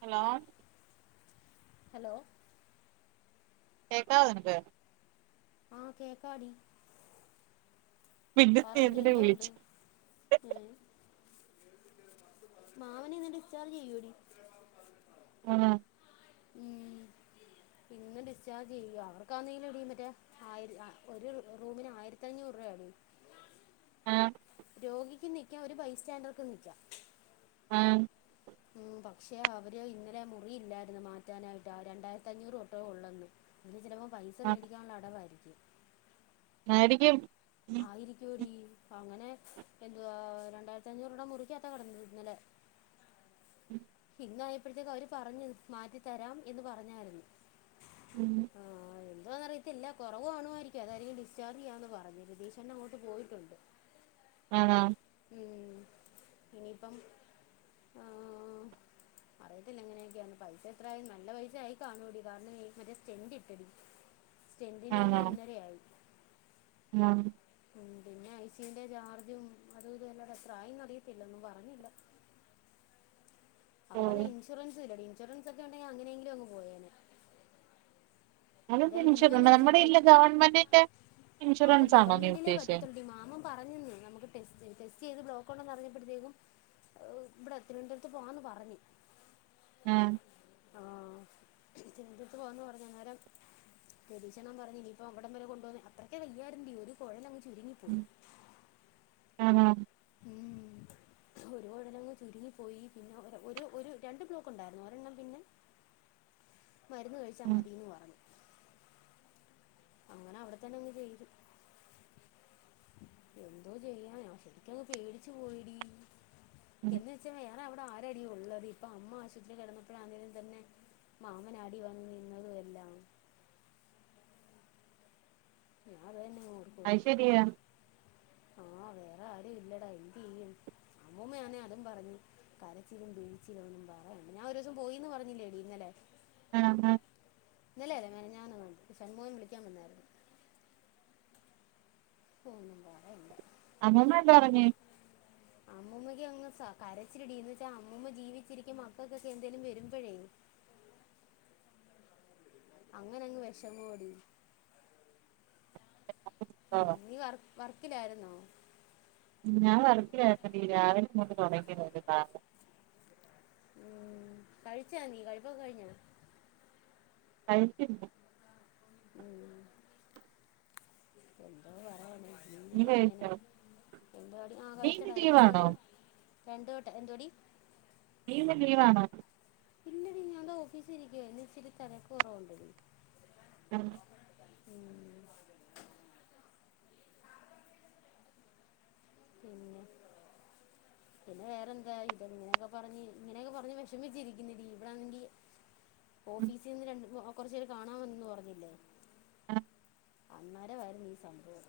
Hello hello കേക്കാവൊ നിനക്ക് ആഹ കേക്കാടി പിന്നെ പറയടി നീയെന്തിനെ എന്തോ വിളിചെ മാമനി ന്ന് ഡിസ്ചാർജ് ചെയ്യൂടി ആഹ ഉം പിന്ന ഡിസ്ചാർജ് ചെയ്യ അവർക്കാന്നെങ്കിലും അടിയും പറ്റേ ആയി ഒരു റൂമിന് ആയിരത്തി അഞ്ഞൂറ് രൂപ അട ആ രോഗിക്ക് നിക്കാൻ ഒരു ബൈസ് സ്റ്റാൻഡർക്ക് നിക്കാം ആഹ ഉ പക്ഷെ അവര് ഇന്നലെ മുറിയില്ലായിരുന്നു മാറ്റാനായിട്ട് ആ രണ്ടായിരത്തി അഞ്ഞൂറ് തൊട്ടേ ഉള്ളെന്ന് അതിെ ചിലപ്പോ പൈസ ആ മേടിക്കാനുള്ള അടവായിരിക്കും ആയിരിക്കും ആയിരിക്കോടിീ അങ്ങനെ എന്തുവാ രണ്ടായിരത്തി അഞ്ഞൂറൂടെ മുറിക്കാത്ത കിടന്ന ഇന്നല്ലെ ഉം ഇന്നയപ്പോഴത്തേക്ക് അവര് പറഞ്ഞു മാറ്റിത്തരാം എന്ന് പറഞ്ഞായിരുന്നു ഉം എന്തോെന്ന് അറിയത്തില്ല കുറവാണുവായിരിക്കും അതായിരിക്കും ഡിസ്ചാർജ് ചെയ്യാന്ന് പറഞ് രതീഷേട്ടനങ്ങോട്ട് പോയിട്ടുണ്ട് ആ ഉം ഇനിയിപ്പം ആഹ് അറിയത്തില്ല എങ്ങനെയൊക്കെയന്ന് പൈസ എത്രായ നല്ല പൈസ ആയി കാണുംടി കാരണം മറ്റേ സ്റ്റെൻഡ ഇട്ടടി സ്റ്റെൻഡിന് തന്നെ ആണോ ഒന്നരയായി ആ ഉ പിന്നെ ഐ സ്യുന്റെ ചാർജും അതും ഇതൂടെ എത്രായിന്ന് അറിയത്തില്ല ഒന്നും പറഞ്ഞില്ല ഓ അവ്ട്ന്നാണെ ഇൻഷുറൻസുല്ലെടി ഇൻഷുറൻസ് ഒക്കെ ഉണ്ടെങ്കിൽ അങ്ങനെയെങ്കിലും അങ്ങ് പോയേനെ എന്തായാലും അങ്ങനിഷ ജീവൻ തിരിച്ചു നമ്മുടെ കിട്ടി ഇല്ല ഗവൺമെന്റിന്റെ അത് ഇൻഷുറൻസ് ആണോ നീ ഗവൺമെന്റിലേ ഉദ്ദേശിച്ചേ പറ്റത്തുള്ള മാമം പറഞ്ഞന്ന നമുക്ക്ടെ ച്ചെയ്ത് ബ്ലോക്ക് ഉണ്ടെന്നറിഞ്ഞപ്പോഴത്തേക്കും ഇവടെ തിരുവനന്തപുരത്ത് പോവാന്ന് പറഞ്ഞു ആഹ് ആഹ് തിരുനന്തപുരത്ത് പോവാന്ന് പറഞ്ഞു അന്നേരം പരീക്ഷണന്ന് പറഞ്ഞ ഇനിയിപ്പോ അവിടം വരെ കൊണ്ട പോന്ന അത്ര വയ്യാരണ്ടി ഒര് കോയലായി ചുരുങ്ങിപോയി ആ ആ ഉം രുപാടെന്നങ് ചുരുങ്ങി പോയി പിന്നെ ഒ ഒരു രണ്ട് ബ്ലോക്ക് ണ്ടായിരുന്നു ഒരെണ്ണം പിന്നെ മരുന്ന് കഴിച്ചാൽ ഉം മതിന്ന് പറഞ്ഞു അങ്ങനെ അവിടെ തന്നെ അങ്ങ് ചെയ്തു എന്തോ ചെയ്യാന ശരിക്കങ്ങ് പേടിച്ചു പോയിടി ഉം എന്ന് വച്ച പോയാ യ്നവടാരാടി ഉള്ളത് ഇപ്പൊ അമ്മ ആശുപത്രിക്കെടന്നപ്പഴാണെ തെന്നെ മാമനാടി വന്നു നിന്നതും എല്ലാം [unintelligible] ഓർക്കുമായിരുന്നു അയ്ശരിയാ വേറാരും ഇല്ലടാ എന്തെയ്യും അമ്മൂമ്മ ആന്നെ അതും പറഞ് കരച്ചിലും പിഴിച്ചിലും ഒന്നും പറയണ്ട ഞാൻ ഒരുസം പോയിന്ന് പറഞ്ഞില്ലേടി ഇന്നലെ ആണോ ആഹ് ഇല്ല ല്ല മൊന ഞാനൊന്നും ഷൺമൂം വിളിക്കാൻ വന്നായിരുന്നു പോന്നും പോറണ്ട് അമ്മമ്മ എന്താ പറഞ്ഞ അമ്മൂമ്മക്ക് അങ്ങ് കരച്ചിടിന്ന് വെച്ചാ അമ്മൂമ്മ ജീവിച്ചിരിക്കുമ്പ മക്കൾക്കൊക്കെ എന്തേലും വരുമ്പോഴേ അങ്ങനങ്ങ് വിഷമ എടി [unintelligible] വർക്ക്ലായിരുന്നോ ഞാൻ വർക്കിലായിരുന്നെടീ രാവിലെ മുതല് തൊടങ്ങിയതാ ഉം കഴിച്ചാ നീ കഴിപ്പൊക്കെ കഴിഞ്ഞോ കഴിച്ചില്ല ഉം എന്തോ പറയാന് നീ കഴിച്ചോ മണി ആ നീ ഇന്ന് കഴിച്ചടാ രണ്ട് ലീവാണോ മണി രണ്ട് വട്ടം എന്തോടി നീ ഇന്ന് ലീവാണോ പിന്നടി ഞുടെ ഓഫീസ് ഇരിക്കുവായിന്ന് ഇച്ചിരി തലക്ക് കുറവുണ്ട ആഹ പിന്നെ പിന്നെ വേറെന്താ ഇത ഇങ്ങനെയൊക്കെ പറഞ്ഞ് ഇങ്ങനെയൊക്കെ പറഞ്ഞ് വിഷമിച്ചിരിക്കുന്നില്ലീ ഇവിടൊണെങ്കി ഓഫീസിൽ നിന്ന് ര കൊറച്ചര് കാണാമന്നു പറഞ്ഞില്ലേ ആ അന്നേരമായിരുന്നു സംഭവം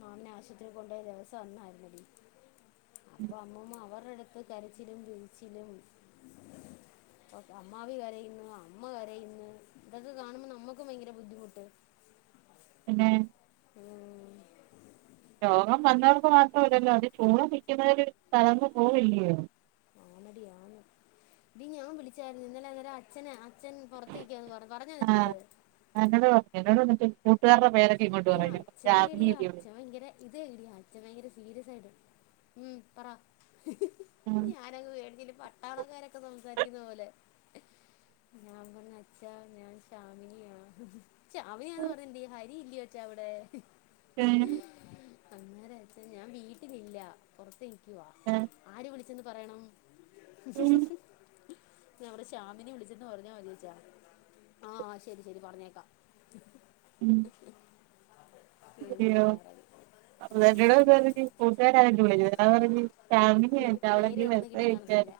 മാമനെ ആശുപത്രിയിൽ കൊണ്ട ദിവസം അന്നായിരുന്നടി അപ്പൊ അമ്മൂമ്മ അവർ ഒടെടുത്ത് കരച്ചിലും വീഴിച്ചിലും അമ്മാവി കരയുന്നു അമ്മ കരയുന്നു ഇതൊക്കെ കാണുമ്പോ നമ്മുക്ക് ഭയങ്കര ബുദ്ധിമുട്ട് ഉം മ് രോഗം വന്നവക്ക് മാത്രമല്ലല്ലോ അത് ചൂണ് നിൽക്കുന്നരു സ്ഥലന്നു പോൂവല്ലയോ ഞാനടിയ ഇ ഞാൻ വിളിച്ചായിരുന്നുഇന്നലെ അന്നര അച്ഛെ അച്ഛൻ പുറത്തേക്കാന്ന് പറ പറഞ്ഞതിന്റെറെ ആഹ് അടുത്തത് എന്നോട് പറഞ്ഞു എന്നോട് എന്നിട്ട് കൂട്ടുകാരുടെ പേരെ ഇട അച്ഛന എടിയാ അച്ഛൻ ഭയങ്കര ഇത് എട അച്ഛൻ ഭയങ്കര സീരിയസ് ആയിട്ട് ഉം പറ ഞാനങ്ങ മേടിച്ചട്ട പട്ടാളക്കാരൊക്കെ സംസാരിക്കുന്ന പോലെ ഞാൻ പറഞ്ഞ അച്ചാ ഞാൻ ഷാമിനിയാണ് ച അവനാന്ന് പറഞ്ഞി് ഹരി ഇല്ല യ് ചവിടെ അങ്ങേരച്ച ഞാൻ വീട്ടിലില്ല പുറത്തേ ആര് വിള ന്ന് പറയണം മ് ഞ അവടെ ശഷാമിനി വിളിച്ചന്ന് പറഞ്ഞ മതി ചേച്ചാ ആഹ ശരി ശരി പറഞ്ഞേക്കാം പേരിന്ന് മാറവി അയോട കൂട്ടുകാരായി വിള അവ ഫാമ പേര് അവിടെങ്ക വ പെട്ടെന്ന് കഴച്ച കിട്ടിക്കാണത്തില്ല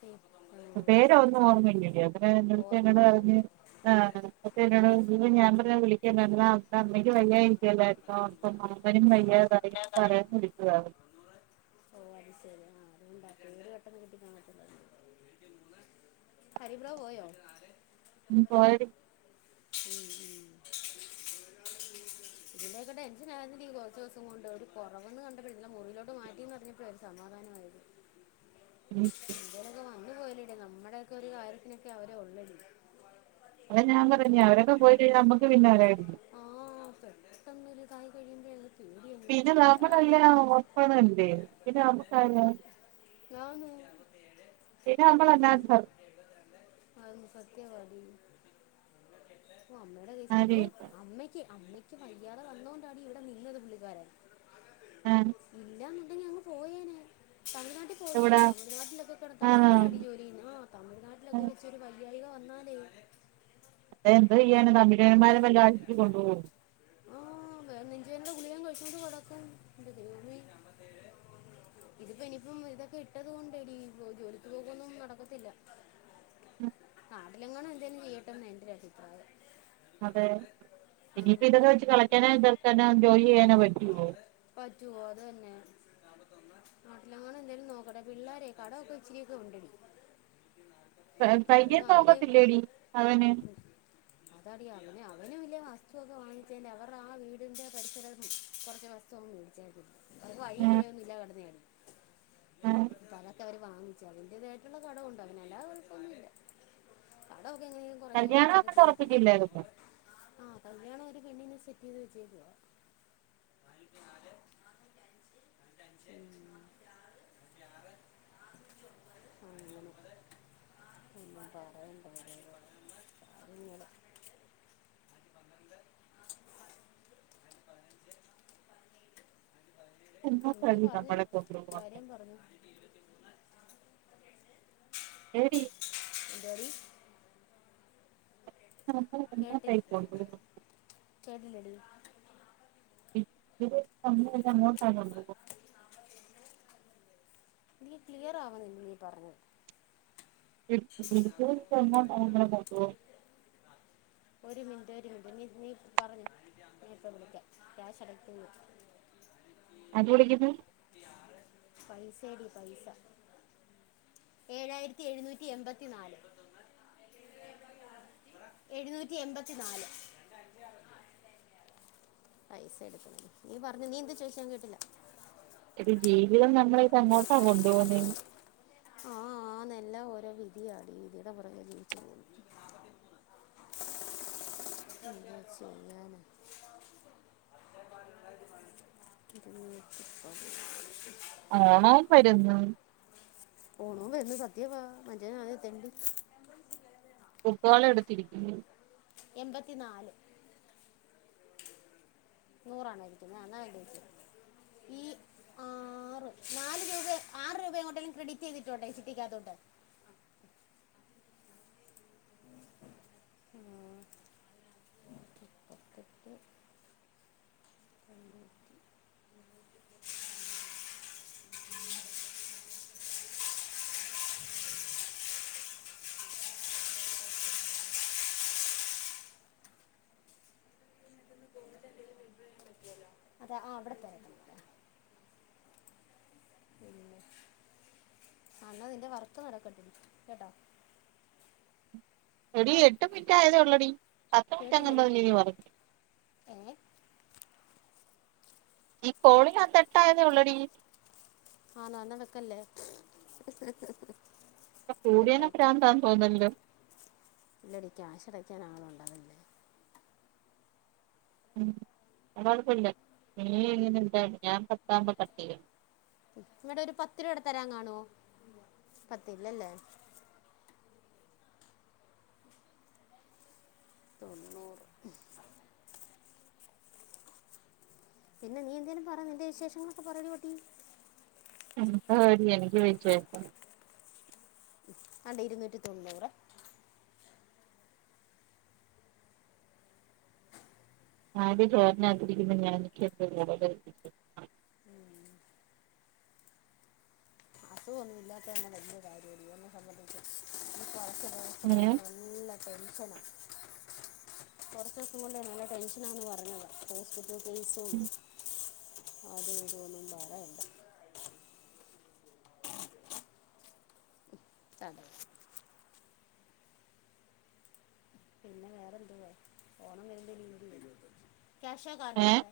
പേ- ആ, പേര് ശരി ഒന്നന്ന് ഓർമ്മട അന ഓർമ്മ എന്നോട് നാളത്തെ പറ് മറ്റ എന്നോട് ഇ ഞാൻ പറഞ്ഞ വിളിക്കാ അെങ്കക്ക് വയ്യായിരിക്കല്ല ആ അപ്പരു ഇതായി പറയാൻ വിക്കതാണ് ഓ അത് ശെരി ആ അത്ണ്ടാക്കര് പെട്ടെന്ന് കിട്ടി കാണ ഹരിപ്ര പോയോ [unintelligible] ഇതിന്റെൊക്കെ ടെൻഷൻ ആയിരുന്നില്ല കുറച്ച ദിവസം കൊണ്ട് ഒരുര് കുറവന്ന് കണ്ടപ്പോഴ ഇല്ല മുറിിലോട്ട് മാറ്റി അപ്പോഴ ഒരു സമാധാനമായിത് മ് അു പോയിലട നമ്മുടെയ ഒക്കെ ഒരു കാര്യത്തിനൊക്കെ അവരെ ഉള്ളടി അത ഞാൻ അപ്പൊ പറഞ്ഞ പിന്നെ അവരൊക്കെ പോയി കഴിഞ്ഞാൽ നമ്മുക്ക് പിന്നെ വരാു ആ പെട്ടെന്നൊരു ഇതായി കഴിയുമ്പോഴേ പേടിയാണ് പിന്നെ വേറെ ആരും നമ്മളെല്ലാം ഓർപ്പണുണ്ട് പിന്നെ നമ്മക്ക ഞാൻ പിന്നെ നമ്മൾല്ല അതൊന്ന് സത്യമാടി ഓ അമ്മയുടെ അതോ ആരുമില്ല അമ്മയ്ക്ക് അമ്മയ്ക്ക് വയ്യാതെ വന്നതോൊണ്ടാണ് ഇവിടെ നിന്നത് പുള്ളിക്കാരൻ ആ ഇന്ത തമിഴ്ാട്ടിൽ പോയിനേ എവിടാ തമിഴ്ാട്ടൊക്കെ ആ തമി്ാട്ട അടി ജോലനാ തമി്ാട്ടൊക്കെ വെച്ച ഒരു വല ല്ലാം വന്നാനേ അത എന്ത് ചെയ്യാന തമിലേന്മാരെ വല്ല ആഴ്ച്ച് കൊണ്ടുപോകു ആ വേറെ നെഞ്ചുവേന്റെ ഗുളിക ഞാൻ കഴിച്ചത് കൊടക്കും ജോ ഇതിപ്പോ ഇനിയിപ്പം ഇതൊക്കെ ഇട്ടത് കൊണ്ട്ടി ജോലിക്ക് പോകൊന്നും നടക്കത്തില്ല ഉം പാട്ടിലെങ്ങണണം എന്തെങ്കിലും ചെയ്യട്ടെന്ന് എൻ്റെ ഒരുരഭിപ്രായം അതെ ഇനിയിപ്പോ ഇതൊക്കെ വെച്ച് കളക്കാനോ എതർക്കാനോ രോയിന വി നാട്ടില അങ്ങോണ എന്തായാലും നോക്കട്ടെ പിള്ളോര കടൊക്കെ ഇച്ചിരിയൊക്കെ വണ്ടടി വൈകന്ന് നോക്കത്തില്ലേടി അവന് അവനും വിയ വസ്തു ഒക്കെ വാങ്ങിച്ചതി് അവടെ ആ വീടിൻ്റെ പരസകൾ കുറച്ച് വർഷവുംന്നും മേടിച്ചായിരിക്കില്ല അത് ആ, കഴിയുമ്പഴേ ഒും ഇില കടന്നയാണ് ആ. ഇതത്തവർ വാങ്ങിച്ചു അ അവന്റതായിട്ടുള്ള കടവുണ്ട്ോ അവന്ല്ലാ കുഴസൊന്നുമില്ല കല്യാണം അെ ഉറപ്പട്ടില്ലപ്പ ആ കല്യാണം ഒരു പെണ്ണിനെ സെറ്റ് ചെയത് ചെയ്തുോ ഉ അങ്ങനെ ഒന്നും പാറുണ്ട് അങ്ങനെ എന്നാ നീ കഴി പറഞ്ഞു നമ്മളെ കൊണ്ടുപോകാൻ കാര്യം പറഞ്ഞു എരി ഇ ഡറി [unintelligible] കനടി ഇ എല്ല മോട്ടാണ്ട നീ ക്ലിയർ ആവാ നി നീ പറഞ്ഞു ഉം അെ പറ്റോ ട്ടൊരുടുങ്ങി നീ പറഞ്ഞോ നീ ഇപ്പ വിളിക്കാം ക്യാഷടക്കുന്നു അത് വിളിക്കുന്നു പൈസേടി പൈസ ഏഴായിരത്തി എഴുന്നൂറ്റി എൺപത്ത് ത്തി നാല് എഴുന്നൂറ്റി എമ്പത്തി നാല് പൈസ എടുക്ക നീ പറഞ്ഞു നീ എന്ത് ചോദിച്ചേ ഞാൻകേട്ടില്ല ഒരു ജീവിതം നമ്മളെ ഇത് എങ്ങോട്ടാ കൊണ്ടു പോകുന്നേ ആ ആ നെല്ല ഓരോ വിധിയാണ് ഈ വിധിടെ പുറകെ ജീവിച്ചു പോകുന്നു എന്തോ ചെയ്യാനാ [unintelligible] ഓണോം വരുന്നു ഓണോം വരുന്നു സത്യവാ മറ്റേ ഞാന് തെണ്ടി കുത്തുവാള എടുത്തിരിക്കുന്നു എൺപത്തി നാല് നൂറാണേയിരിക്കുന്നേ എന്നാ എടിച്ചോ ഈ ആറ് നാല് രൂപ ആറ് രൂപങ്ങോട്ടേലും ക്രെഡിറ്റ് ചെയ്തിട്ട് ഒണ്ടോ ഈ ചിട്ടിക്കാത്തോട്ട് [inaudible] അതെ ആ അവിടത്തൊ [unintelligible] എന്നാൽ നിന്റെ വർക്ക് നടക്കട്ട് കേട്ടോ എടി എട്ട് മിനിറ്റ് ആയതേ ഒള്ളടി പത്ത് കേട്ടില്ലടി മിനിറ്റങ്ങന്തോല്ലേടി പറഞ്ഞെ ഏ ഈ കോളിനാത്ത് എട്ടായതേ ഒള്ളടി ആന്നോ എന്നാ വെക്കല്ലേ കൂടിയനെ കെട്ടാപ്പൂ പ്രാന്താന്ന് തോന്നല്ലോ ഇല്ലടി ക്യാഷയച്ച് തരാൻ ആളൊണ്ട് ഉം അത് കൊഴപ്പില്ല നീ ഇങ്ങനെ ഇന്താ ഞാൻ പത്താമ്പോ കട്ടെയ്യും ഇങ്ങടൊരു പത്ത് രൂപയൂടെ തരാൻ കാണുവോ പത്തില്ലല്ലേ തൊണ്ണൂറ് പിന്നെ നീ എന്തേലും പറ നിൻ്റെ വിശേഷങ്ങളൊക്കെ പറേടി പൊട്ടി സാരിയ എനിക്ക് വെച്ചേക്കോ അല്ല ഇരുന്നൂറ്റി തൊണ്ണൂറ് ആടി [unintelligible] ഞാൻ [unintelligible] അസുഖോന്നുല്ലാത്ത തന്നെ വലിയ കാര്യാ എന്നെ സംബന്ധിച്ച് [unintelligible] [unintelligible] കൊണ്ട് ഏ നല്ല ടെൻഷനാ കൊറച്ചോസം കൊണ്ട് നല്ല ടെൻഷൻ ആന്ന് പറഞ്ഞതാ ഹോസ്പി [unintelligible] അത് ഇത് ഒന്നും പറയണ്ട ത പിന്നെ വേറെന്തുവാ ഓണം വരുമ്പേ [unintelligible] ക്യാഷോ കാർഡോ ഏ സാറെ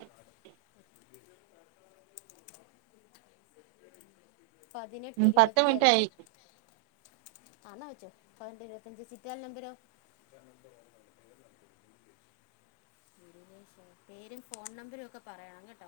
പതിനെട്ട് ഉം പത്ത് ഇരുപത്തി മിനിറ്റ് അഞ്ച് ആയി ആന്നാ വെച്ചോ പതിനെട്ട് ഇരുപത്തഞ്ച് [unintelligible] നമ്പരോ [unintelligible] പേരും ഫോൺ നമ്പരും ഒക്കെ പറയണം കേട്ടോ